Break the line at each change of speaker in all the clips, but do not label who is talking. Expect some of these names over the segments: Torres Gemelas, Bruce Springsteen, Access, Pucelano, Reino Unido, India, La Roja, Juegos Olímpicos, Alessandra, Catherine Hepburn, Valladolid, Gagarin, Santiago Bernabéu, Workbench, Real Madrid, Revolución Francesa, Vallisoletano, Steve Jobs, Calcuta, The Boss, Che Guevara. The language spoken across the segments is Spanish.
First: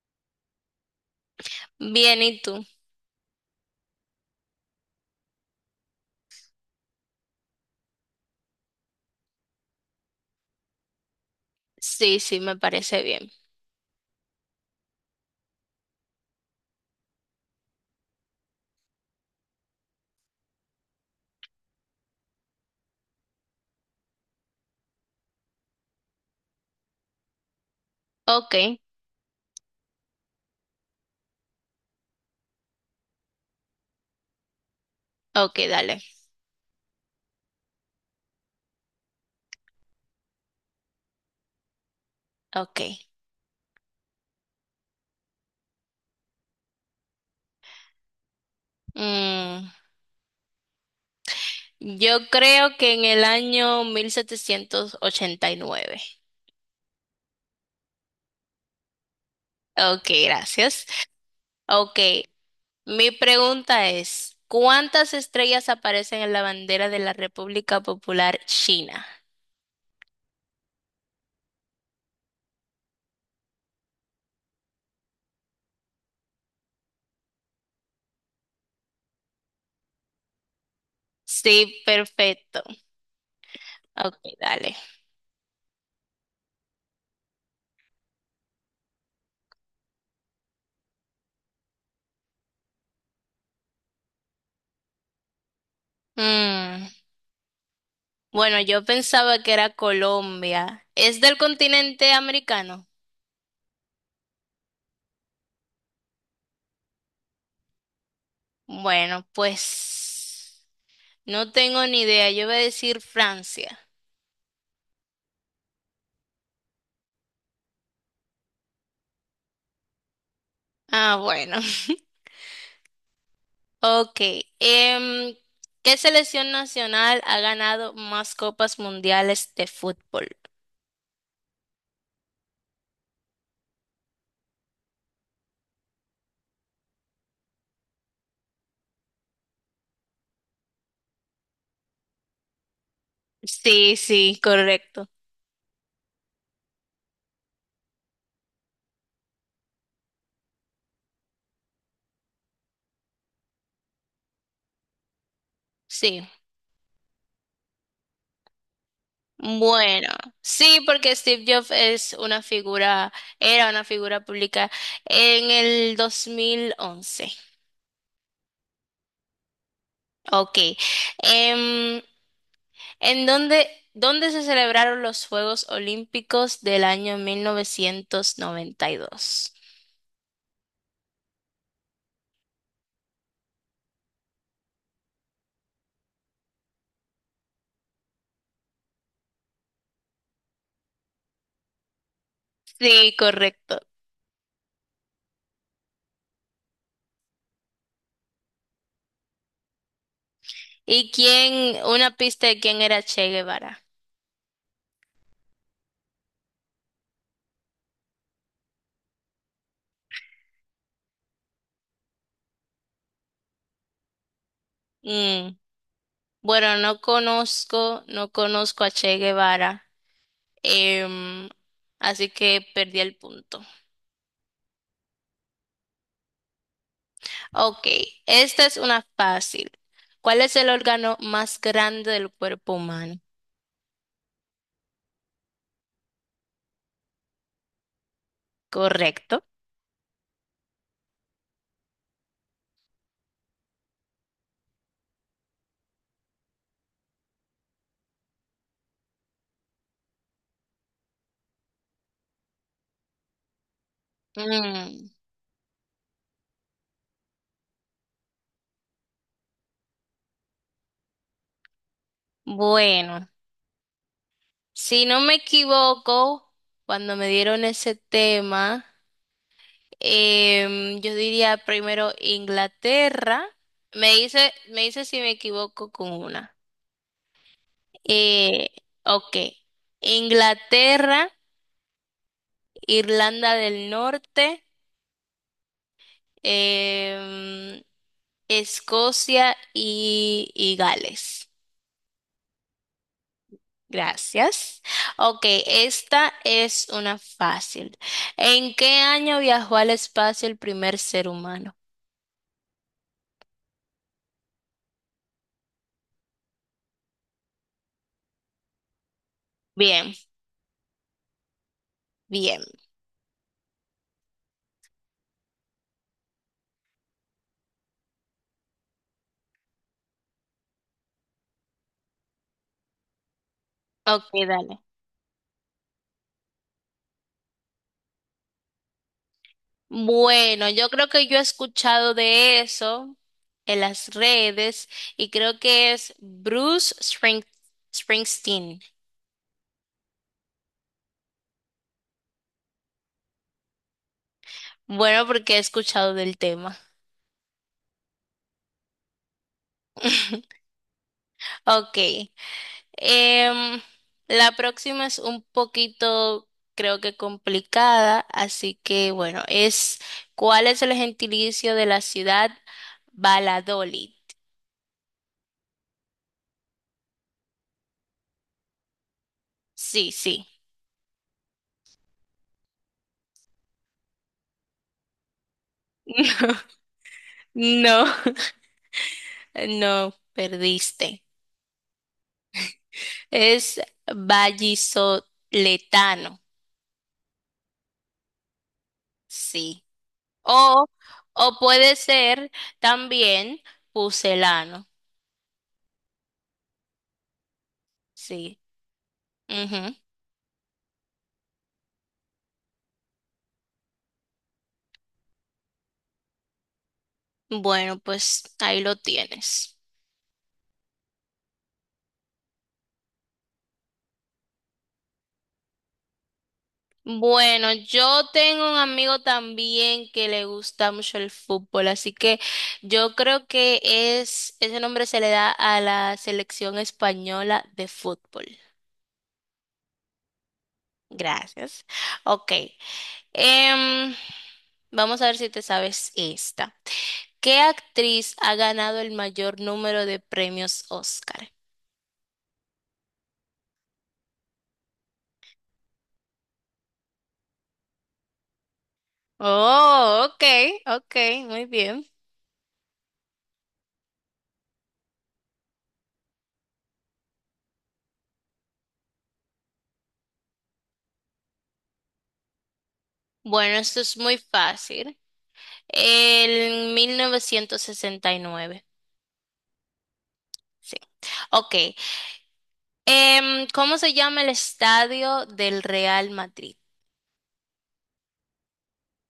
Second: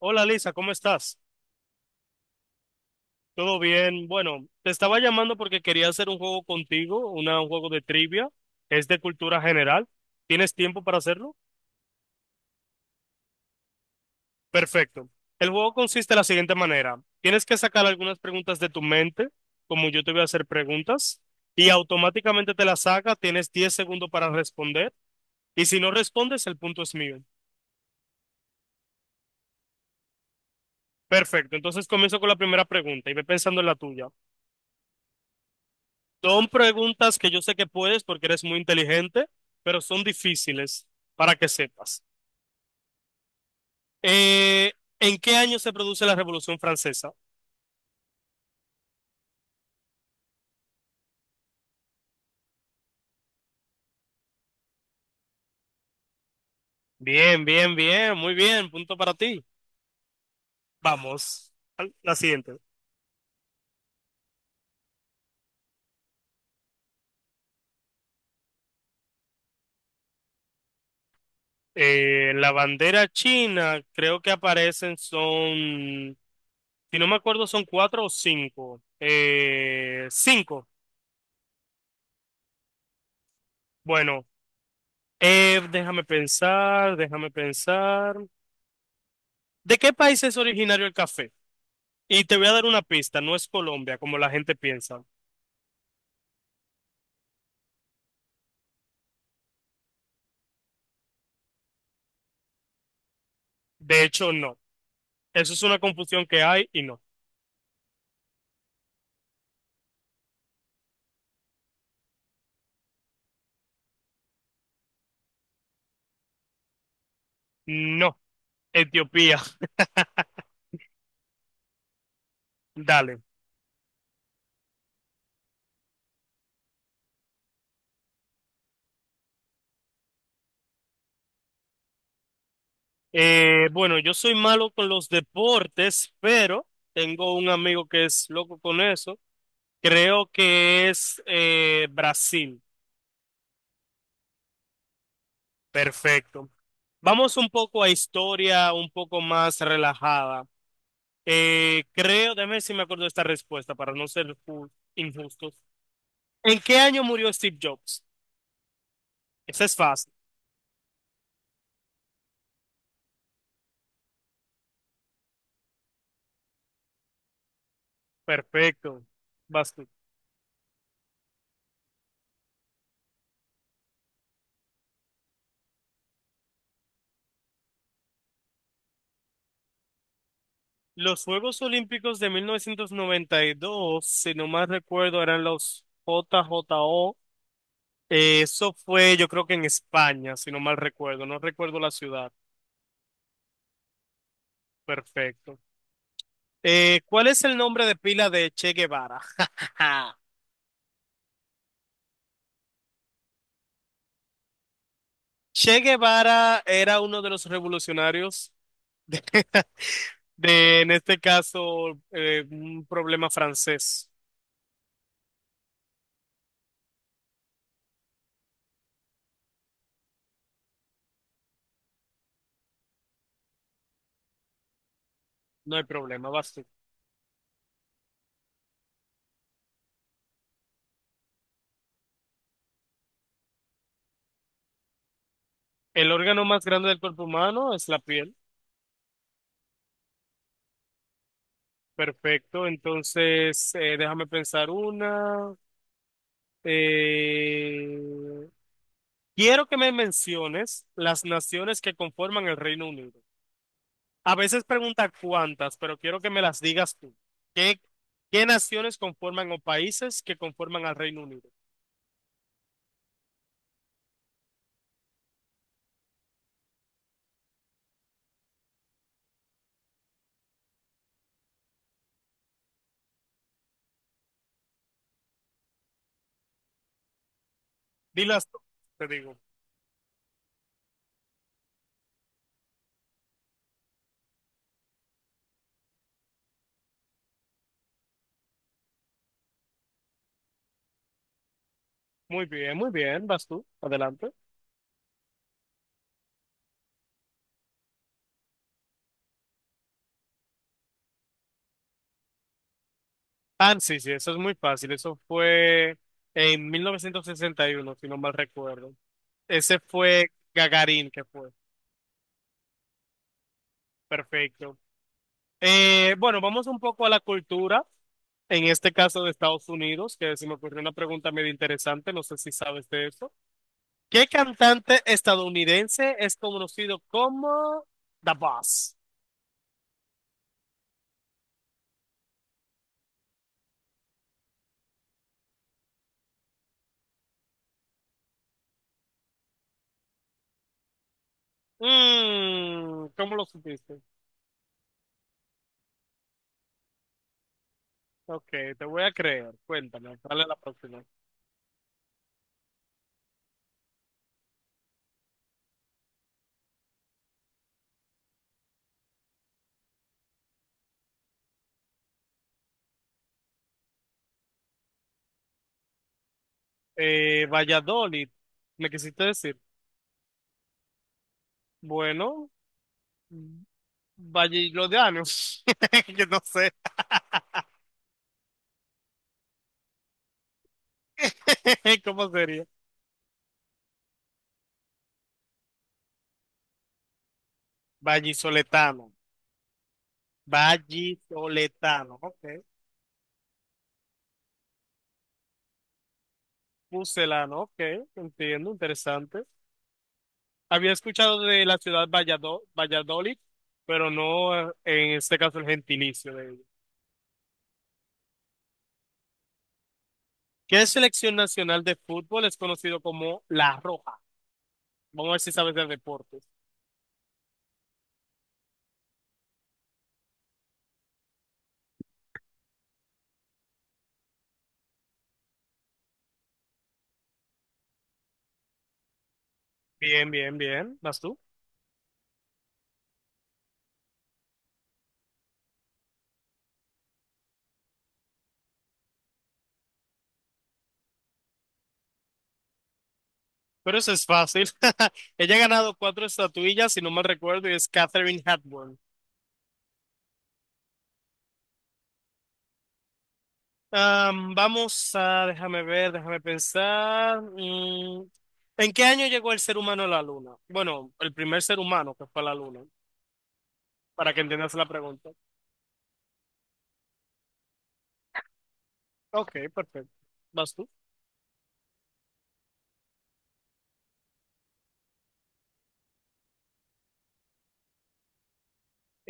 Hola Lisa, ¿cómo estás?
Bien, ¿y tú?
¿Todo bien? Bueno, te estaba llamando porque quería hacer un juego contigo, un juego de trivia. Es de cultura general. ¿Tienes tiempo para hacerlo?
Sí, sí, me parece bien.
Perfecto. El juego consiste de la siguiente manera. Tienes que sacar algunas preguntas de tu mente, como yo te voy a hacer preguntas, y automáticamente te las saca. Tienes 10 segundos para responder. Y si no respondes, el punto es mío.
Ok,
Perfecto. Entonces comienzo con la primera pregunta y ve pensando en la tuya.
ok, dale.
Son preguntas que yo sé que puedes porque eres muy inteligente, pero son difíciles para que sepas.
Ok.
Eh, ¿En qué año se produce la Revolución Francesa?
Mm, yo creo que en el año 1789.
Bien, bien, bien, muy bien, punto para ti.
Ok, gracias.
Vamos a
Ok,
la siguiente.
mi pregunta es, ¿cuántas estrellas aparecen en la bandera de la República Popular China?
La bandera china, creo que aparecen son, si no me acuerdo, son cuatro o cinco. Cinco.
Sí, perfecto. Ok,
Bueno,
dale.
déjame pensar, déjame pensar. ¿De qué país es originario el café? Y te voy a dar una pista, no es Colombia como la gente piensa.
Mm, bueno, yo pensaba que era Colombia. ¿Es del continente americano?
De hecho, no. Eso es una confusión que hay y no.
Bueno, pues no tengo ni idea. Yo voy a decir Francia.
No, Etiopía,
Ah, bueno.
dale.
Ok. Em, ¿Qué selección nacional ha ganado más copas mundiales de fútbol?
Bueno, yo soy malo con los deportes, pero tengo un amigo que es loco con eso. Creo que es Brasil.
Sí, sí, correcto.
Perfecto. Vamos un poco a historia, un poco más relajada. Creo, déjame ver si me acuerdo de esta respuesta para no ser injustos.
Sí.
¿En qué año murió Steve Jobs? Esa es
Bueno,
fácil.
sí, porque Steve Jobs es una figura, era una figura pública en el 2011.
Perfecto. Vas tú.
Ok. Em, ¿En dónde, dónde se celebraron los Juegos Olímpicos del año 1992?
Los Juegos Olímpicos de 1992, si no mal recuerdo, eran los J JJO. Eso fue, yo creo que en España, si no mal recuerdo. No recuerdo la ciudad.
Sí, correcto.
Perfecto. ¿Cuál es el nombre de pila de Che Guevara?
¿Y quién, una pista de quién era Che Guevara?
Che Guevara era uno de los revolucionarios de, de, en este caso, un problema francés.
Mm, bueno, no conozco, no conozco a Che Guevara, em, así que perdí el punto.
No hay problema, vas tú.
Ok, esta es una fácil. ¿Cuál es el órgano más grande del cuerpo humano?
El órgano más grande del cuerpo humano es la piel.
Correcto.
Perfecto. Entonces, déjame pensar una. Eh, Quiero que me menciones las naciones que conforman el Reino Unido. A veces
Mm.
pregunta cuántas, pero quiero que me las digas tú. ¿Qué, qué naciones conforman o países que conforman al Reino Unido?
Bueno, si no me equivoco, cuando me dieron ese tema, yo diría primero Inglaterra. Me dice si me equivoco con una.
Dilas tú,
Eh,
te
ok.
digo.
Inglaterra, Irlanda del Norte, em, Escocia y Gales.
Muy bien, muy bien. Vas tú. Adelante.
Gracias. Ok, esta es una fácil. ¿En qué año viajó al espacio el primer ser humano?
Ah, sí, sí, eso es muy fácil. Eso fue en 1961, si no mal recuerdo. Ese
Bien,
fue Gagarín que fue.
bien.
Perfecto. Bueno, vamos un poco a la cultura, en este caso de Estados Unidos, que se me ocurrió una pregunta medio interesante, no sé si sabes de eso. ¿Qué
Ok, dale.
cantante estadounidense es conocido como The Boss?
Bueno, yo creo que yo he escuchado de eso en las redes y creo que es Bruce Springsteen.
Mm, ¿cómo lo supiste?
Bueno, porque he escuchado del tema.
Ok, te voy a creer. Cuéntame, dale a la próxima.
Ok. Em, la próxima es un poquito, creo que complicada, así que bueno, es ¿cuál es el gentilicio de la ciudad Valladolid?
Valladolid, ¿me quisiste decir?
Sí, sí.
Bueno, Valladolidianos, que no sé.
No. No, perdiste.
¿Cómo sería?
Es vallisoletano,
Vallisoletano.
sí. O, o puede
Vallisoletano, ok.
ser también pucelano,
Pucelano, ok.
sí.
Entiendo, interesante. Había escuchado de la ciudad Valladolid, pero no en este caso el gentilicio de ella.
Ujú. Bueno, pues ahí lo tienes.
¿Qué selección nacional de fútbol es conocido como La Roja? Vamos a ver si sabes de deportes.
Bueno, yo tengo un amigo también que le gusta mucho el fútbol, así que yo creo que es, ese nombre se le da a la selección española de fútbol.
Bien, bien, bien. ¿Vas tú?
Gracias. Ok. Em, vamos a ver si te sabes esta. ¿Qué actriz ha ganado el mayor número de premios Oscar?
Pero eso es fácil. Ella ha ganado cuatro estatuillas, si no mal recuerdo, y es Catherine Hepburn.
Oh, ok, ok, muy bien.
Vamos a, déjame ver, déjame pensar. ¿En qué año llegó el ser humano a la luna? Bueno, el primer ser humano que fue a la luna,
Bueno, esto es
para
muy
que entiendas la
fácil.
pregunta.
El 1969.
Ok, perfecto. ¿Vas tú?
Sí. Ok. ¿Cómo se llama el estadio del Real Madrid?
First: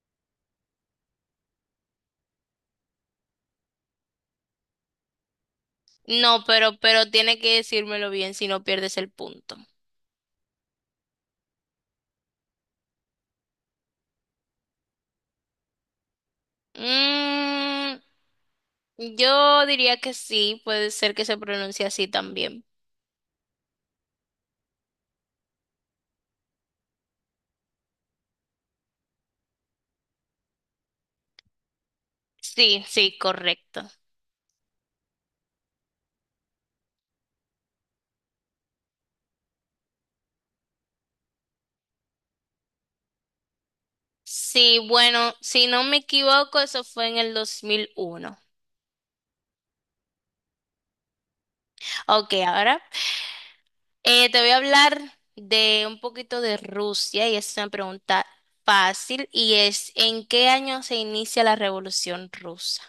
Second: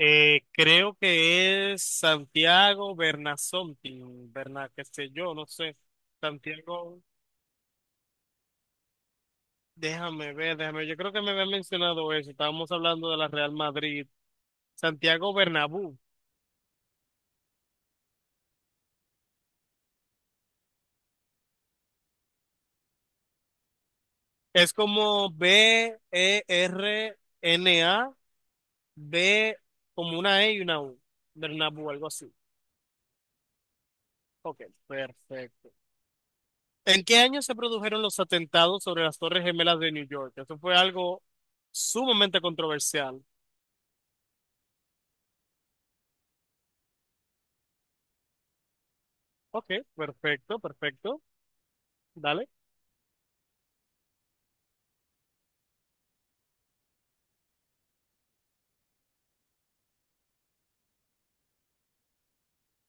Creo que es Santiago Bernasonti, Berna, qué sé yo, no sé.
No,
Santiago,
pero tiene que decírmelo bien si no pierdes el punto.
déjame ver, déjame ver. Yo creo que me habían mencionado eso. Estábamos hablando de la Real Madrid. Santiago Bernabéu.
Mm, Yo diría que sí, puede ser que se pronuncie así también.
Es como Berna. B como una E y una U. Bernabu, algo así.
Sí, sí, correcto.
Ok, perfecto. ¿En qué año se produjeron los atentados sobre las Torres Gemelas de New York? Eso fue algo sumamente controversial.
Sí, bueno, si no me equivoco, eso fue en el 2001.
Ok, perfecto, perfecto.
Ok,
Dale.
ahora te voy a hablar de un poquito de Rusia y es una pregunta fácil y es ¿en qué año se inicia la Revolución Rusa?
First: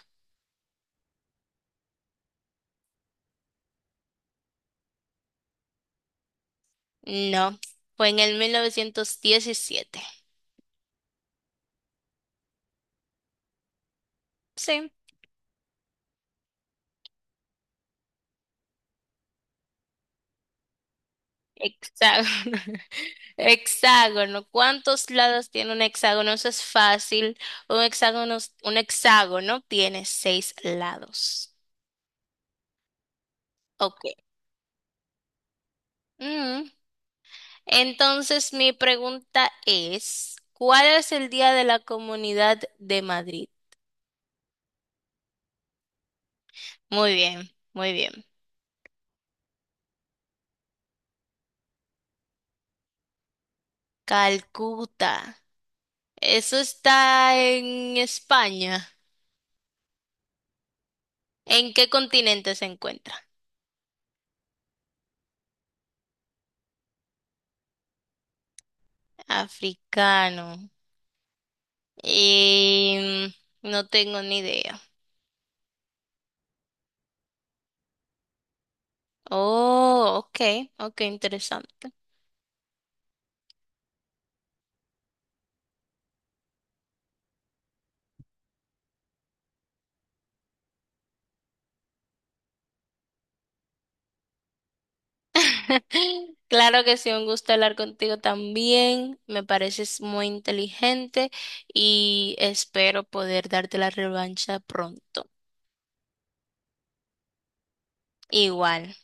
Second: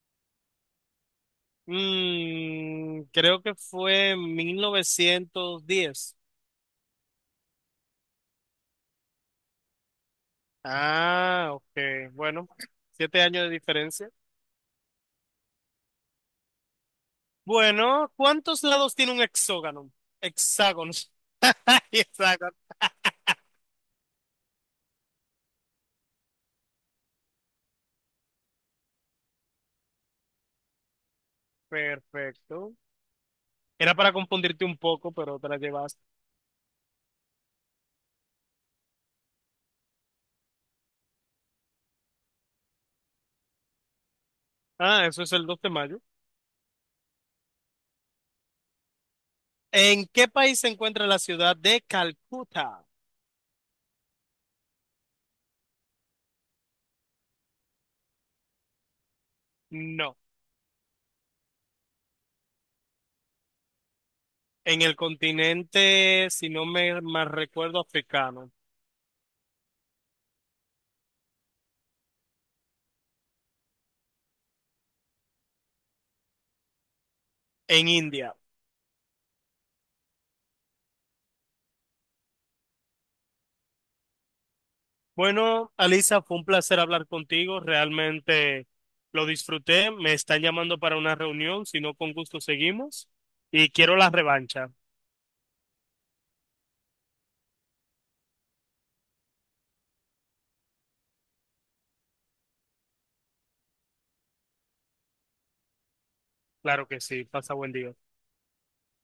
Creo que fue en 1910.
No, fue en el 1917.
Ah, ok. Bueno, 7 años de diferencia.
Sí.
Bueno, ¿cuántos lados tiene un hexágono? Hexágono. Hexágono.
Hexágono. Hexágono. ¿Cuántos lados tiene un hexágono? Eso es fácil. Un hexágono, un hexágono tiene seis lados.
Perfecto. Era
Ok.
para confundirte un poco, pero te la llevaste.
Mm. Entonces, mi pregunta es, ¿cuál es el Día de la Comunidad de Madrid?
Ah, eso es el 2 de mayo.
Muy bien, muy bien.
¿En qué país se encuentra la ciudad de Calcuta?
Calcuta. Eso está en España.
No.
¿En qué continente se encuentra?
En el continente, si no me mal recuerdo, africano.
Africano. Y no tengo ni idea.
En India.
Oh, ok, ok, interesante.
Bueno, Alisa, fue un placer hablar contigo. Realmente lo disfruté. Me están llamando para una reunión. Si no, con gusto seguimos. Y quiero la revancha.
Claro que sí, un gusto hablar contigo también. Me pareces muy inteligente y espero poder darte la revancha pronto.
Claro que sí. Pasa buen día.
Igual.